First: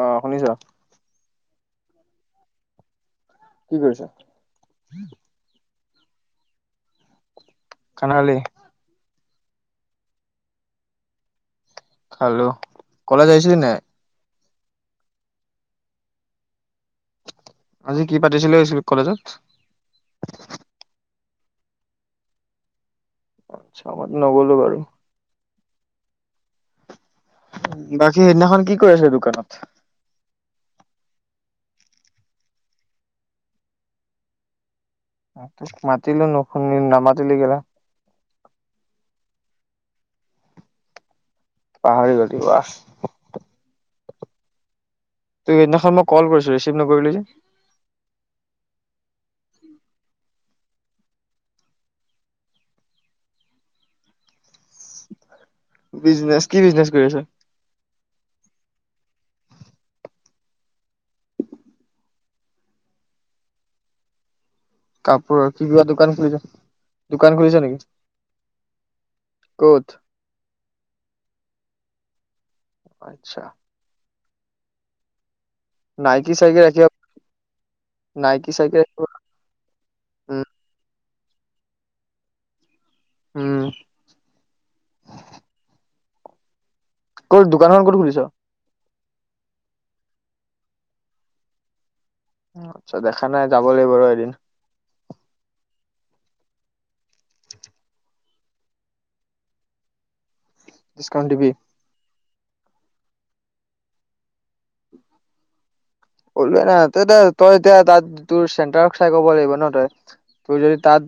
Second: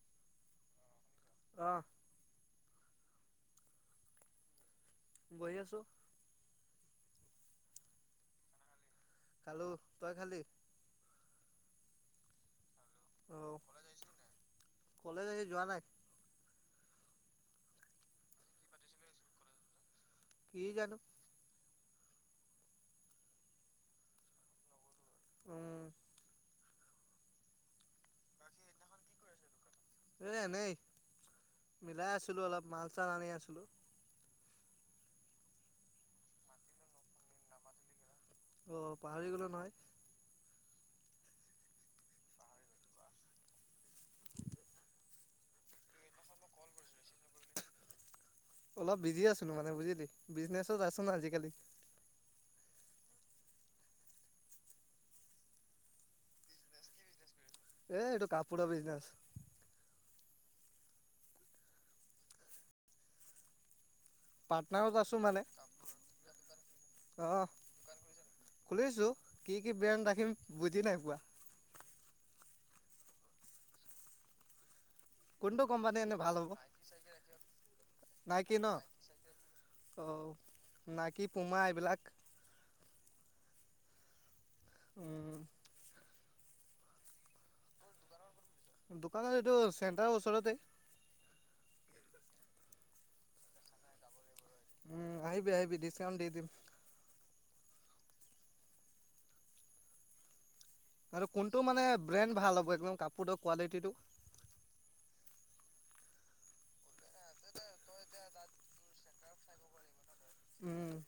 আহ শুনিছ। আহ! কি কৰিছা। বহি আছো। [unintelligible] খালোঁ তই খালি। হেল্লো। কলেজ অ আহিছিলি নাই? কলেজ আজি যোৱা নাই। আজি কি পাতিছিলো স্কুল-কলেজত। কি জানো। আচ্ছা [unintelligible] নগ'লো বাৰু। উ'। বাকী হেইদিনাখন কি কৰি আছে দোকানত। এ এনেই মিলাই আছিলো অলপ মাল চাল আনি আছিলো। তোক মাতিলোঁ নুখুনি-নামাতিলি [unintelligible] অ' ‍পাহৰি গলো নহয়। পাহৰি গলি ৱাহ। তই হেইদিনাখন মই কল কৰিছো ৰিচিভ নকৰিলি যে। অলপ বিজি আছিলো মানে বুজিলি বিজনেছত আছো ন আজিকালি। বিজনেচ কি বিজনেছ কৰি আছ। এ'এইটো কাপোৰৰ বিজনেচ। পাটনাৰত আছো মানে কাপোৰৰ, কি কিবা দোকান খুলিছ, দোকান আহ' খুলিছ নেকি? খুলিছো কি ক'ত? আচ্ছা। কোনটো কোম্পানী নে নাইকি ভাল হ'ব চাইকি ৰাখিব, নাইকি ন চাইকি ৰাখিব অ' উম, নাইকি পূমা এইবিলাক। উম'। উ'। ক'ত দোকানখন ক'ত খুলিছ? দোকানৰ এইটো চেণ্টাৰৰ ওচৰতে। আচ্ছা দেখা নাই যাব লাগিব ৰ এদিন। উম' আহিবি আহিবি ডিচকাউন্ট দি দিম। আৰু ডিছকাউণ্ট দিবি? কোনটো মানে ব্ৰেণ্ড ভাল হ'ব একদম কাপোৰটোৰ কোৱালিটিটো। [unintelligible] তোৰ যদি তাত কাপোৰৰ দোকান বহুত উম,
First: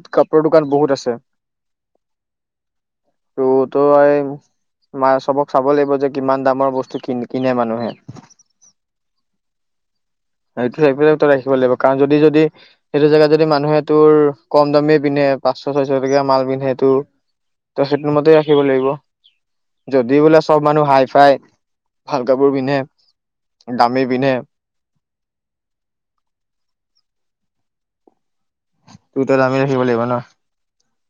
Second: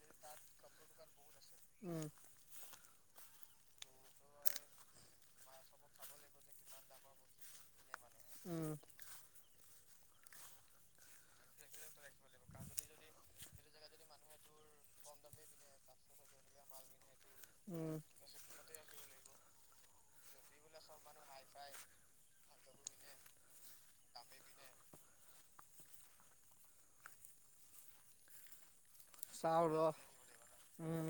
আছে। উম, তো তই [unintelligible] লাগিব যে কিমান দামৰ বস্তু কিন কিনে মানুহে। উম'। [unintelligible] ৰাখিব লাগিব কাৰণ যদি যদি সেইটো জেগাত যদি মানুহে তোৰ কম দামেই পিন্ধে পাঁচশ ছয়শ টকীয়া মাল পিন্ধেটো তই উম, সেইটোৰ মতে ৰাখিব লাগিব। যদি বোলে চব মানুহ হাই ফাই ভাল কাপোৰ পিন্ধে দামী পিন্ধে তো তই দামি চাওঁ ৰ' ৰাখিব লাগিব ন। উম।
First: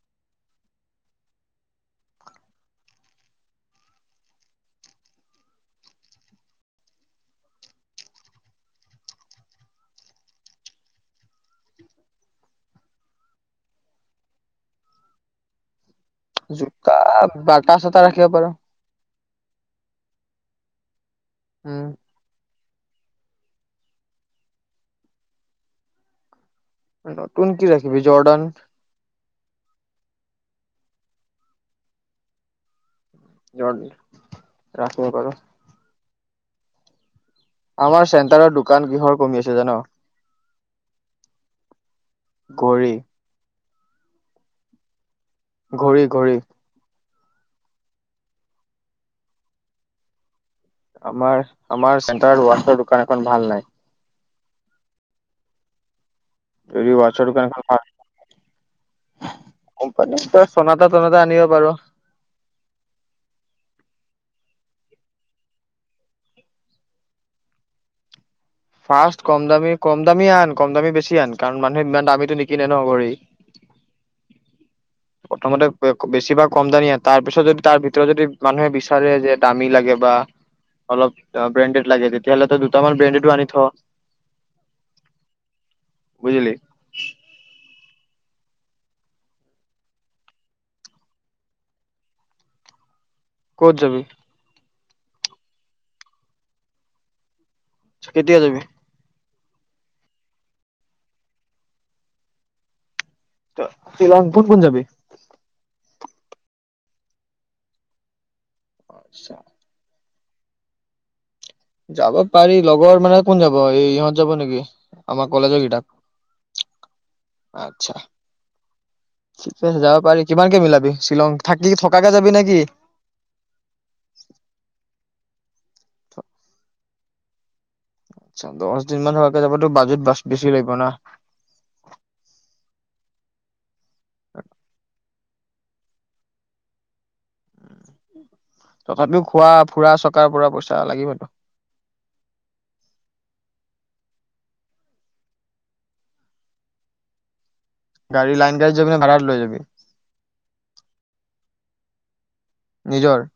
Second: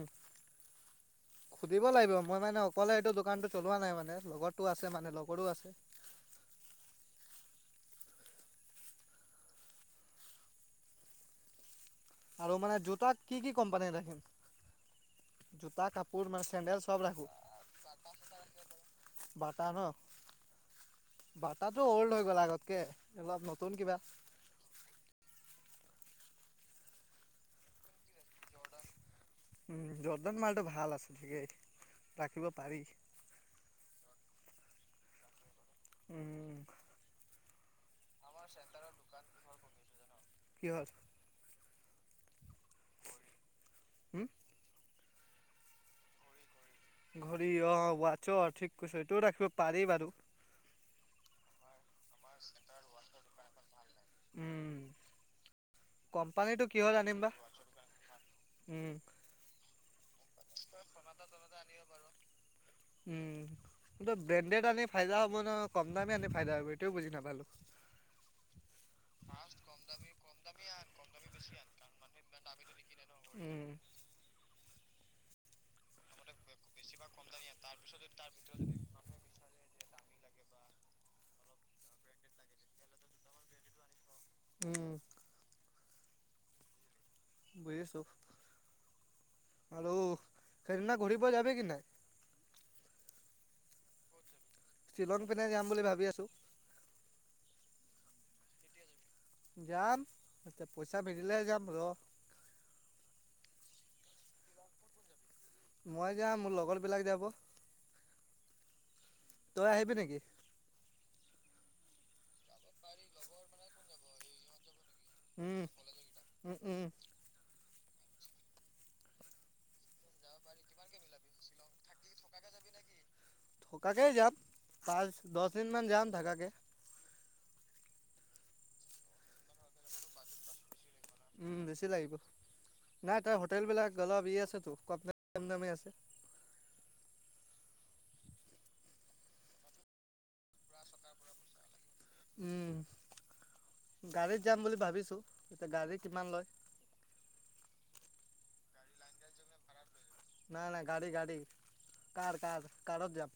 [inaudible] আৰু মানে জোতা কি কি কোম্পানী ৰাখিম জোতা কাপোৰ মানে চেণ্ডেল জোতা চব বটা চটা ৰাখিব পাৰ বটো বাতাতটো উম অল্ড হৈ গ'লা আগতে তাতকে অলপ নতুন কিবা নতুন কি ৰাখিবিবি জৰ্ডন উম জৰ্দাৰ মালটো ভাল আছে ঠিকেই ৰাখিব পাৰি। জৰ ৰাখিব কৰ। উম! আমাৰ চেণ্টাৰৰ দোকান কিহৰ কমি আছে জান কি হ'ল? গৰি হম! ঘড়ী ঘড়ী! ঘড়ী অ ৱাছ অ ঠিক কৈছো সেইটোও ৰাখিব পাৰি বাৰু আমাৰ। আমাৰ চেণ্টাৰ ছৰ দোকান এখন ভাল নাই। উম। কোম্পানীটো কি যদি হল আনিম ৱাটছৰ বা দোকান এখন ভাল উম! ই চনটা টনাটা আনিব পাৰো। ে আনি ফাইদা হ'ব ন কম দামে আনে ফাইদা হ'ব এইটোও বুজি নাপালো। ফাৰ্ষ কম দামী কম দামী আন কম দামী বেছি আন কাৰণ মানুহে ইমান দামীো নিকিনে ন ঘড়ি উম প্ৰথমতে বেছিভাগ কম দানিয়া তাৰ পিছত যদি তাৰ ভিতৰত যদি মানুহে বিচাৰে যে দামী লাগে বা। অলপ ব্ৰেণ্ডেড লাগে তেতিয়াহ'লে দুটামান ব্ৰেণ্ডেড আনি থ- উম! বুজিলি? বুজিছোঁ আৰু সেইদিনা ঘূৰি পোৱা যাবি কি নাই ক'ত যাবি? শ্বিলং পিনে যাম বুলি ভাবি আছো! কেতিয়া যাবি? যাম পইচা মেৰিলে যাম ৰ শ্বিলং কোন কোন যাবি- মই যা মোৰ লগৰ বিলাক যাব আচ্ছা তই আহিবি নেকি? যাব। পাৰি লগৰ মানে কোন যাব এই ইহঁত যাব নেকি। আমাৰ কলেজৰ উম! কেইটাক উম! উম! আচ্ছা ঠিকছে যাব পাৰি কিমানকে মিলাবি শ্বিলং থাকি থকাকে যাবি নেকি? থকাকে যাম ক দহ দিন মান যাম থাকাকে আচ্ছা দহ দিন ম হোৱাকে যাবতো বাজেট বেছি লাগিব না। উম বেছি লাগিব নাই তাৰ হোটেল বিলাক গলা বি আছে আপাক কেম নামে আছে। তথাপিও খোৱা ফুৰা চকাৰ পৰা পইচা লাগিবতো উম গাড়ীত যাম বুলি ভাবিছো এতিয়া গাড়ী কিমান লয় গাড়ী লাইন গাড়ীত যাবি নে ভাড়াত লৈ যাবি নাই নাই গাড়ী গাড়ী কাৰ কাৰ কাৰত নিজৰ যাম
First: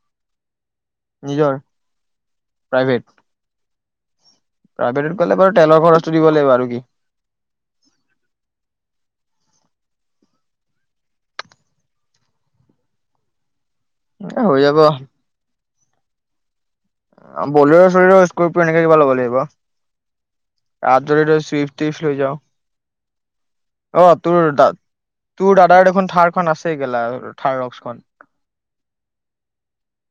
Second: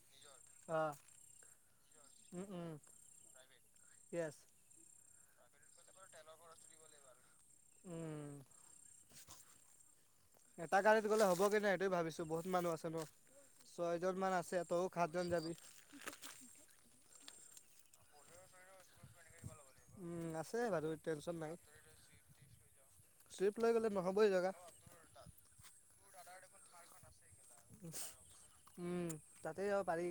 অ নিজৰ উম উম প্ৰাইভেট ইয়েছ প্ৰাইভেটত গলে বাৰু তেলৰ খৰচটো দিব লাগিব আৰু কি উম এটা গাড়ীত গ'লে হ'ব গে নে সেইটোৱে ভাবিছো বহুত মানুহ আছে ন ছয় জন মান এ আছে হৈ যাব তইও হাতজন যাবি বলেৰ ছলেৰো স্কোৰপিও এনেকে কিবা ল'ব লাগিব উম আছে ত বাৰু টেনশ্যন [unintelligible] নাই চুইফ টুইফ লৈ ট্ৰিপ লৈ গ'লে যাও অ নহ'বই তোৰ জেগা তোৰ দাদাৰ দেখোন থাৰ খন আছেই গেলা থাৰ ৰক্সখন উম তাতে যাব পাৰি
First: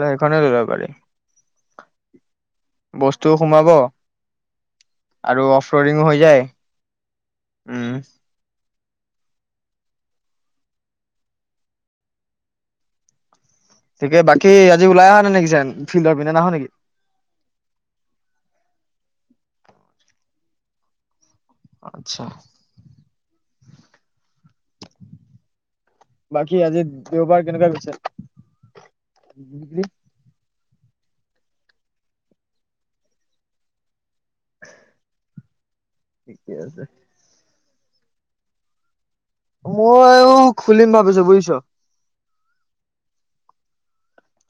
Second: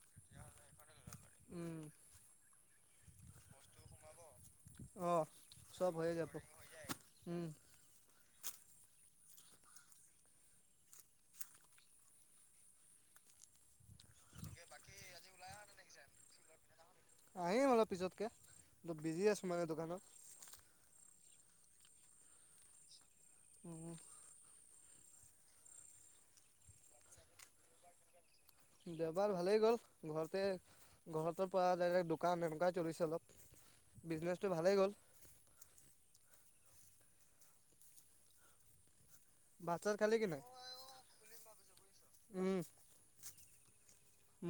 লে এইখনে লৈ যাব পাৰি বস্তু ও সোমাব অঁ আৰু অফ চব ৰডিং ও হৈয়ে হৈ যাব যায় উম তাকে বাকী আজি ওলাই অহ নে নেকি যেন ফিল্ডৰ পিনে নাহ নেকি মায়ে দোকানত আচ্ছা হম বাকী আজি দেওবাৰ কেনেকুৱা গৈছে দেওবাৰ ভালেই গ'ল ঘৰতে ঘৰটোৰ পৰা ডাইৰেক্ দোকান এনেকুৱাই চলিছে অলপ বিজনেচটো ভালেই গ'ল ঠিকেই আছে ভাত চাত খালি কি মইও নাই? খুলিম ভাবিছো বুজিছ উম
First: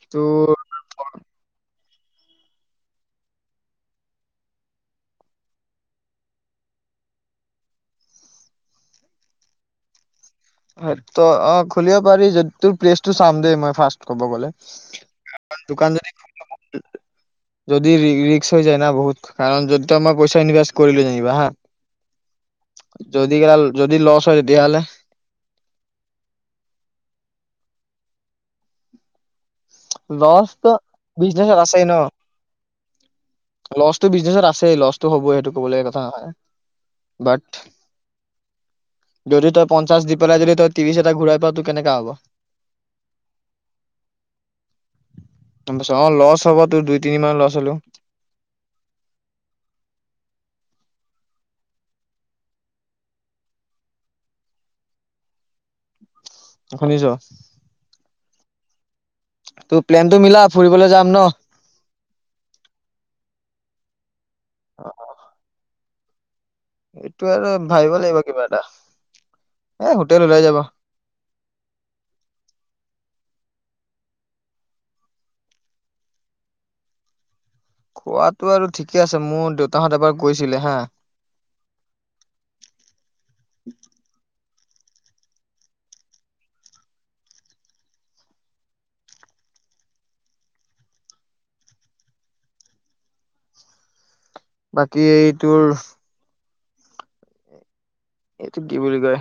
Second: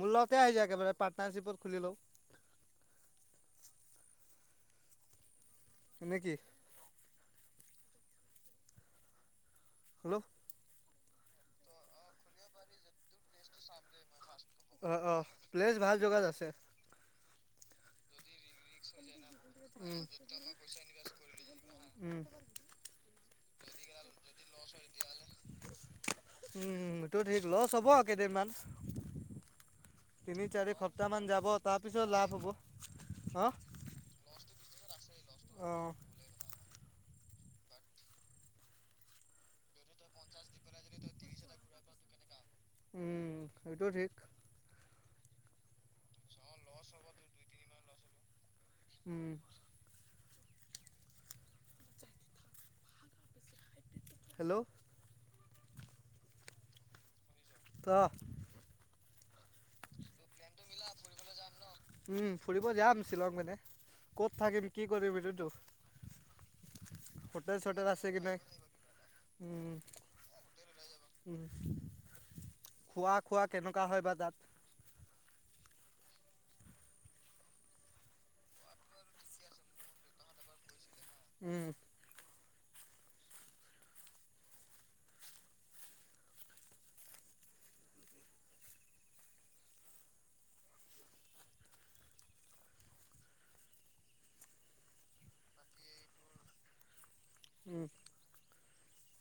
মোৰ লগতে তোৰ আহি যা একেবাৰে পাৰ্টনাৰশিপত খুলি লও নেকি হেল্ল' হয় তো অ খুলিব পাৰি যদি তোৰ প্লেচটো চাম দে মই ফাৰ্ষ্ট ক'ব গ'লে। অ অ প্লেছ দোকান ভাল যদি জগাত আছে। যদি [unintelligible] ৰিস্ক হৈ যায় না বহুত কাৰণ যদি তই উম মই পইচা ইনভেষ্ট কৰিলো যেনিবা হা উম যদি [unintelligible] যদি লছ হয় তেতিয়াহ'লে। উম সেইটো ঠিক লছ হ'ব কেইদিনমান। তিনি লছটো চাৰি সপ্তাহ মান যাব তাৰ পিছত লাভ হ'ব। হা লছ টো বিজনেছত আছে। লছটো হবই সেইটো অ কবলগীয়া কথা নহয় বাত যদি তই পঞ্চাশ দি পেলাই যদি তই ত্ৰিশ এটা ঘুৰাই পাৱ তোৰ কেনেকা হ'ব। উম সেইটো ঠিক। গম পাইছ অ লছ হ'ব তোৰ দুই তিনি মাহ লছ হলেও। উম। হেল্ল'। শুনিছ। ক প্লেনটো মিলা ফুৰিব যাম ন উম ফুৰিব যাম শ্বিলং মানে ক'ত থাকিম কি কৰিবি সেইটো। এইটো আৰু হোটেল চোটেল ভাবিব আছে লাগিব কি নাই কিবা এটা উম এ হোটেল ওলাই যাব খোৱা খোৱা। কেনেকুৱা হয় বা তাত। খোৱাতো আৰু ঠিকে আছে মোৰ দেউতাহত এবাৰ গৈছিলে হা। উম। [unintelligible] বাকী এইটোৰ। [unintelligible] কি বুলি কয়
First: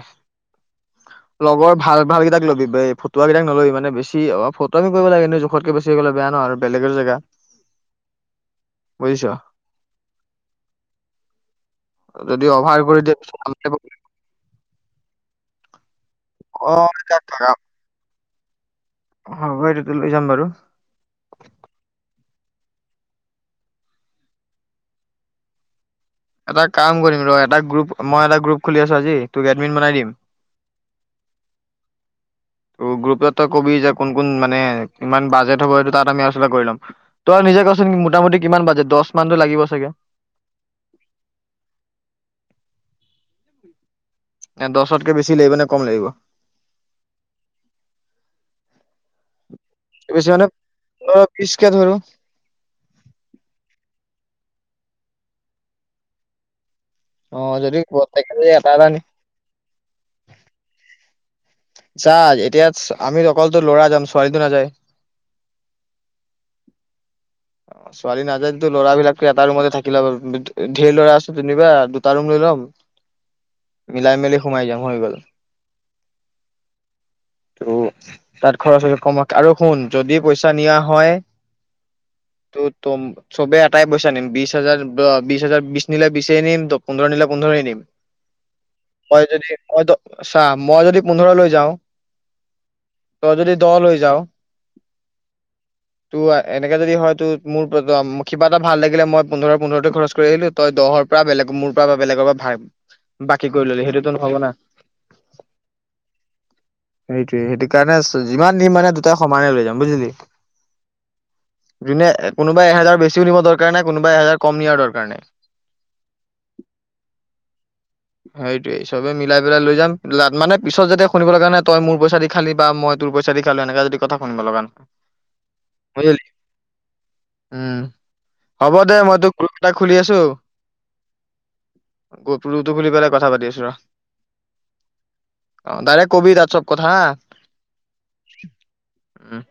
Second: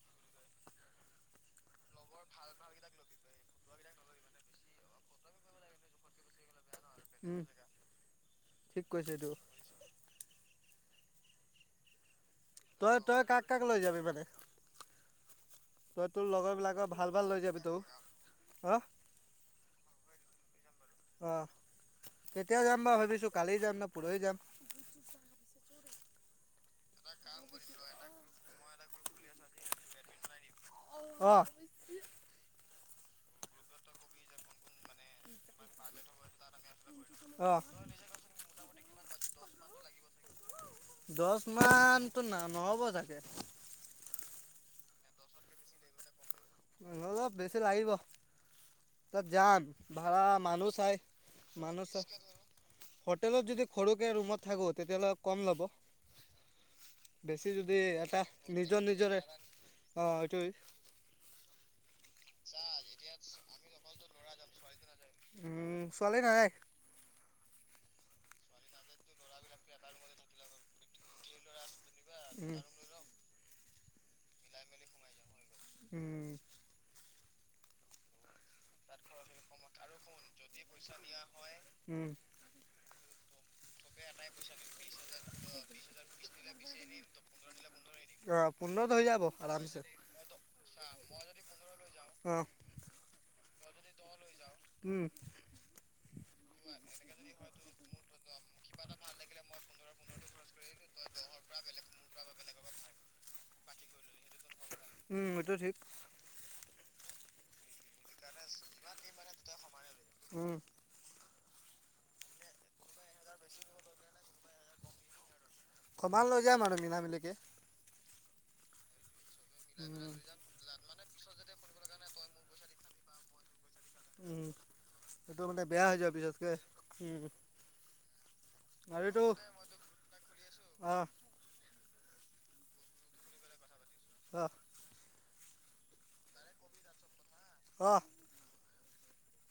লগৰ ভাল ভাল কেইটাক লবি বে ফটুৱা কেইটাক নলবি মানে বেছি ফটোৱামি কৰিব লাগে এ জোখতকে বেছি হৈ গ'লে বেয়া ন আৰু। বেলেগৰ জেগাত উম ঠিক কৈছে বুজিছ। এইটো যদি অভাৰ তই কৰি তই দিয়ে কাক কাক লৈ যাবি [unintelligible] মানে তই তোৰ লগৰ বিলাকৰ অ', ভাল তাক ভাল লৈ থকা যাবি তোৰ। অ। হ'ব এইটো লৈ যাম বাৰু। আহ কেতিয়া যাম বা ভাবিছো কালি যাম নে পৰহি যাম। এটা কাম কৰিম ৰ এটা গ্ৰুপ মই এটা গ্ৰুপ। খুলি আছো আজি তোক এডমিন বনাই দিম অ। ত গ্ৰুপত তই কবি যে কোন কোন মানে কিমান বাজেট হ'ব সেইটো তাত আমি আলোচনা কৰি ল'ম। তই অহ নিজে কচোন মোটামুটি কিমান বাজেট। দচ মানতো লাগিব চাগে দচ মানতো ন নহব ছাগে। নে দচতকে বেছি লাগিব নে কম লাগিব। অলপ বেছি লাগিব তাত যাম। ভা়া বেছি মানে মানুহ চাই পোন্ধৰ বিশকে মানু ধৰো চাই হোটেলত যদি সৰুকে ৰুমত থাকোত তেতিয়াহ'লে কম ল'ব বেছি অ', যদি এটা প্ৰত্যেকে যদি নিজৰ এটা নি নিজৰে অ এইটো যা এতিয়া আমিত অকলতো লৰা যামচোন ছৰিদিনা যায় উম ছোৱালী নাইক অ ছোৱালী নাযায় যো ল'ৰা বিলাকো এটা ৰুমতে থাকিলোৰ ধঢেৰ ল'ৰা আছে যেনিবা। তাৰুম লিলম মিলাই মেলি সোমাই যাম হৈ গ'ল। উম! ত' তাত খৰচ হলে কমক আৰু শুন যদি পইচা। নিয়া হয় উম! ত তম চবে। টাই পইচা নিম বিশ হাজাৰ বিশ হাজাৰ বিশ নিলে বিই নিম ত পোন্ধৰ নিলে পোন্ধৰই নিম অ', পোন্ধৰত হৈ তই যাব যদি আৰামছে মই চাহ মই যদি পোন্ধৰলৈৈ যাওঁ অ', তই যদি দল হৈ যাও। উম, ত এনেকাে যদি হয়। মোৰ কিবা এটা ভাল লাগিলে মই পোন্ধৰ পোন্ধৰ খৰচ কৰি আহিলো তই দহৰ পৰা বেলেগ মোৰ পৰা বা বেলেগৰ পৰা বাকী কৰি ললি সেইটোতটো নহব না! উম এইটো ঠিক। সেইটোয়ে সেইটো কাৰণে যিমান দিম মানে দুটাই সমানে লৈ যাম। বুজিলি? উম, যোনে কোনোবাই এহেজাৰ বেছিও নিব দৰকাৰ নাই কোনোবা এহেজাৰ কম নিয়াৰ দৰকাৰ নাই কবমান লৈ যাম আৰু মিলা মিলিকে। সেইটোৱেই সবেই মিল মিলাই পেলাই লৈ যাম উম। মানে পিছত যাতে শুনিবলগা নাই তই মোৰ পইচা দি খালি বা মই তেৰ পইচা দি খালে এনে কথা শুনিব উম, লগা নহয় এইটো মানে বেয়া হৈ যাব বুজ পিছতকে উম! হ'ব দে আৰু মই এইটো তোক গ্ৰুপ এটা খুলি আছো। অ', গ ৰুতু খুলি পেলাই কথা পাতি আছো ৰ। হ! অ ডাইৰেক কবি তাৰ চব কথা হা আহ! উম!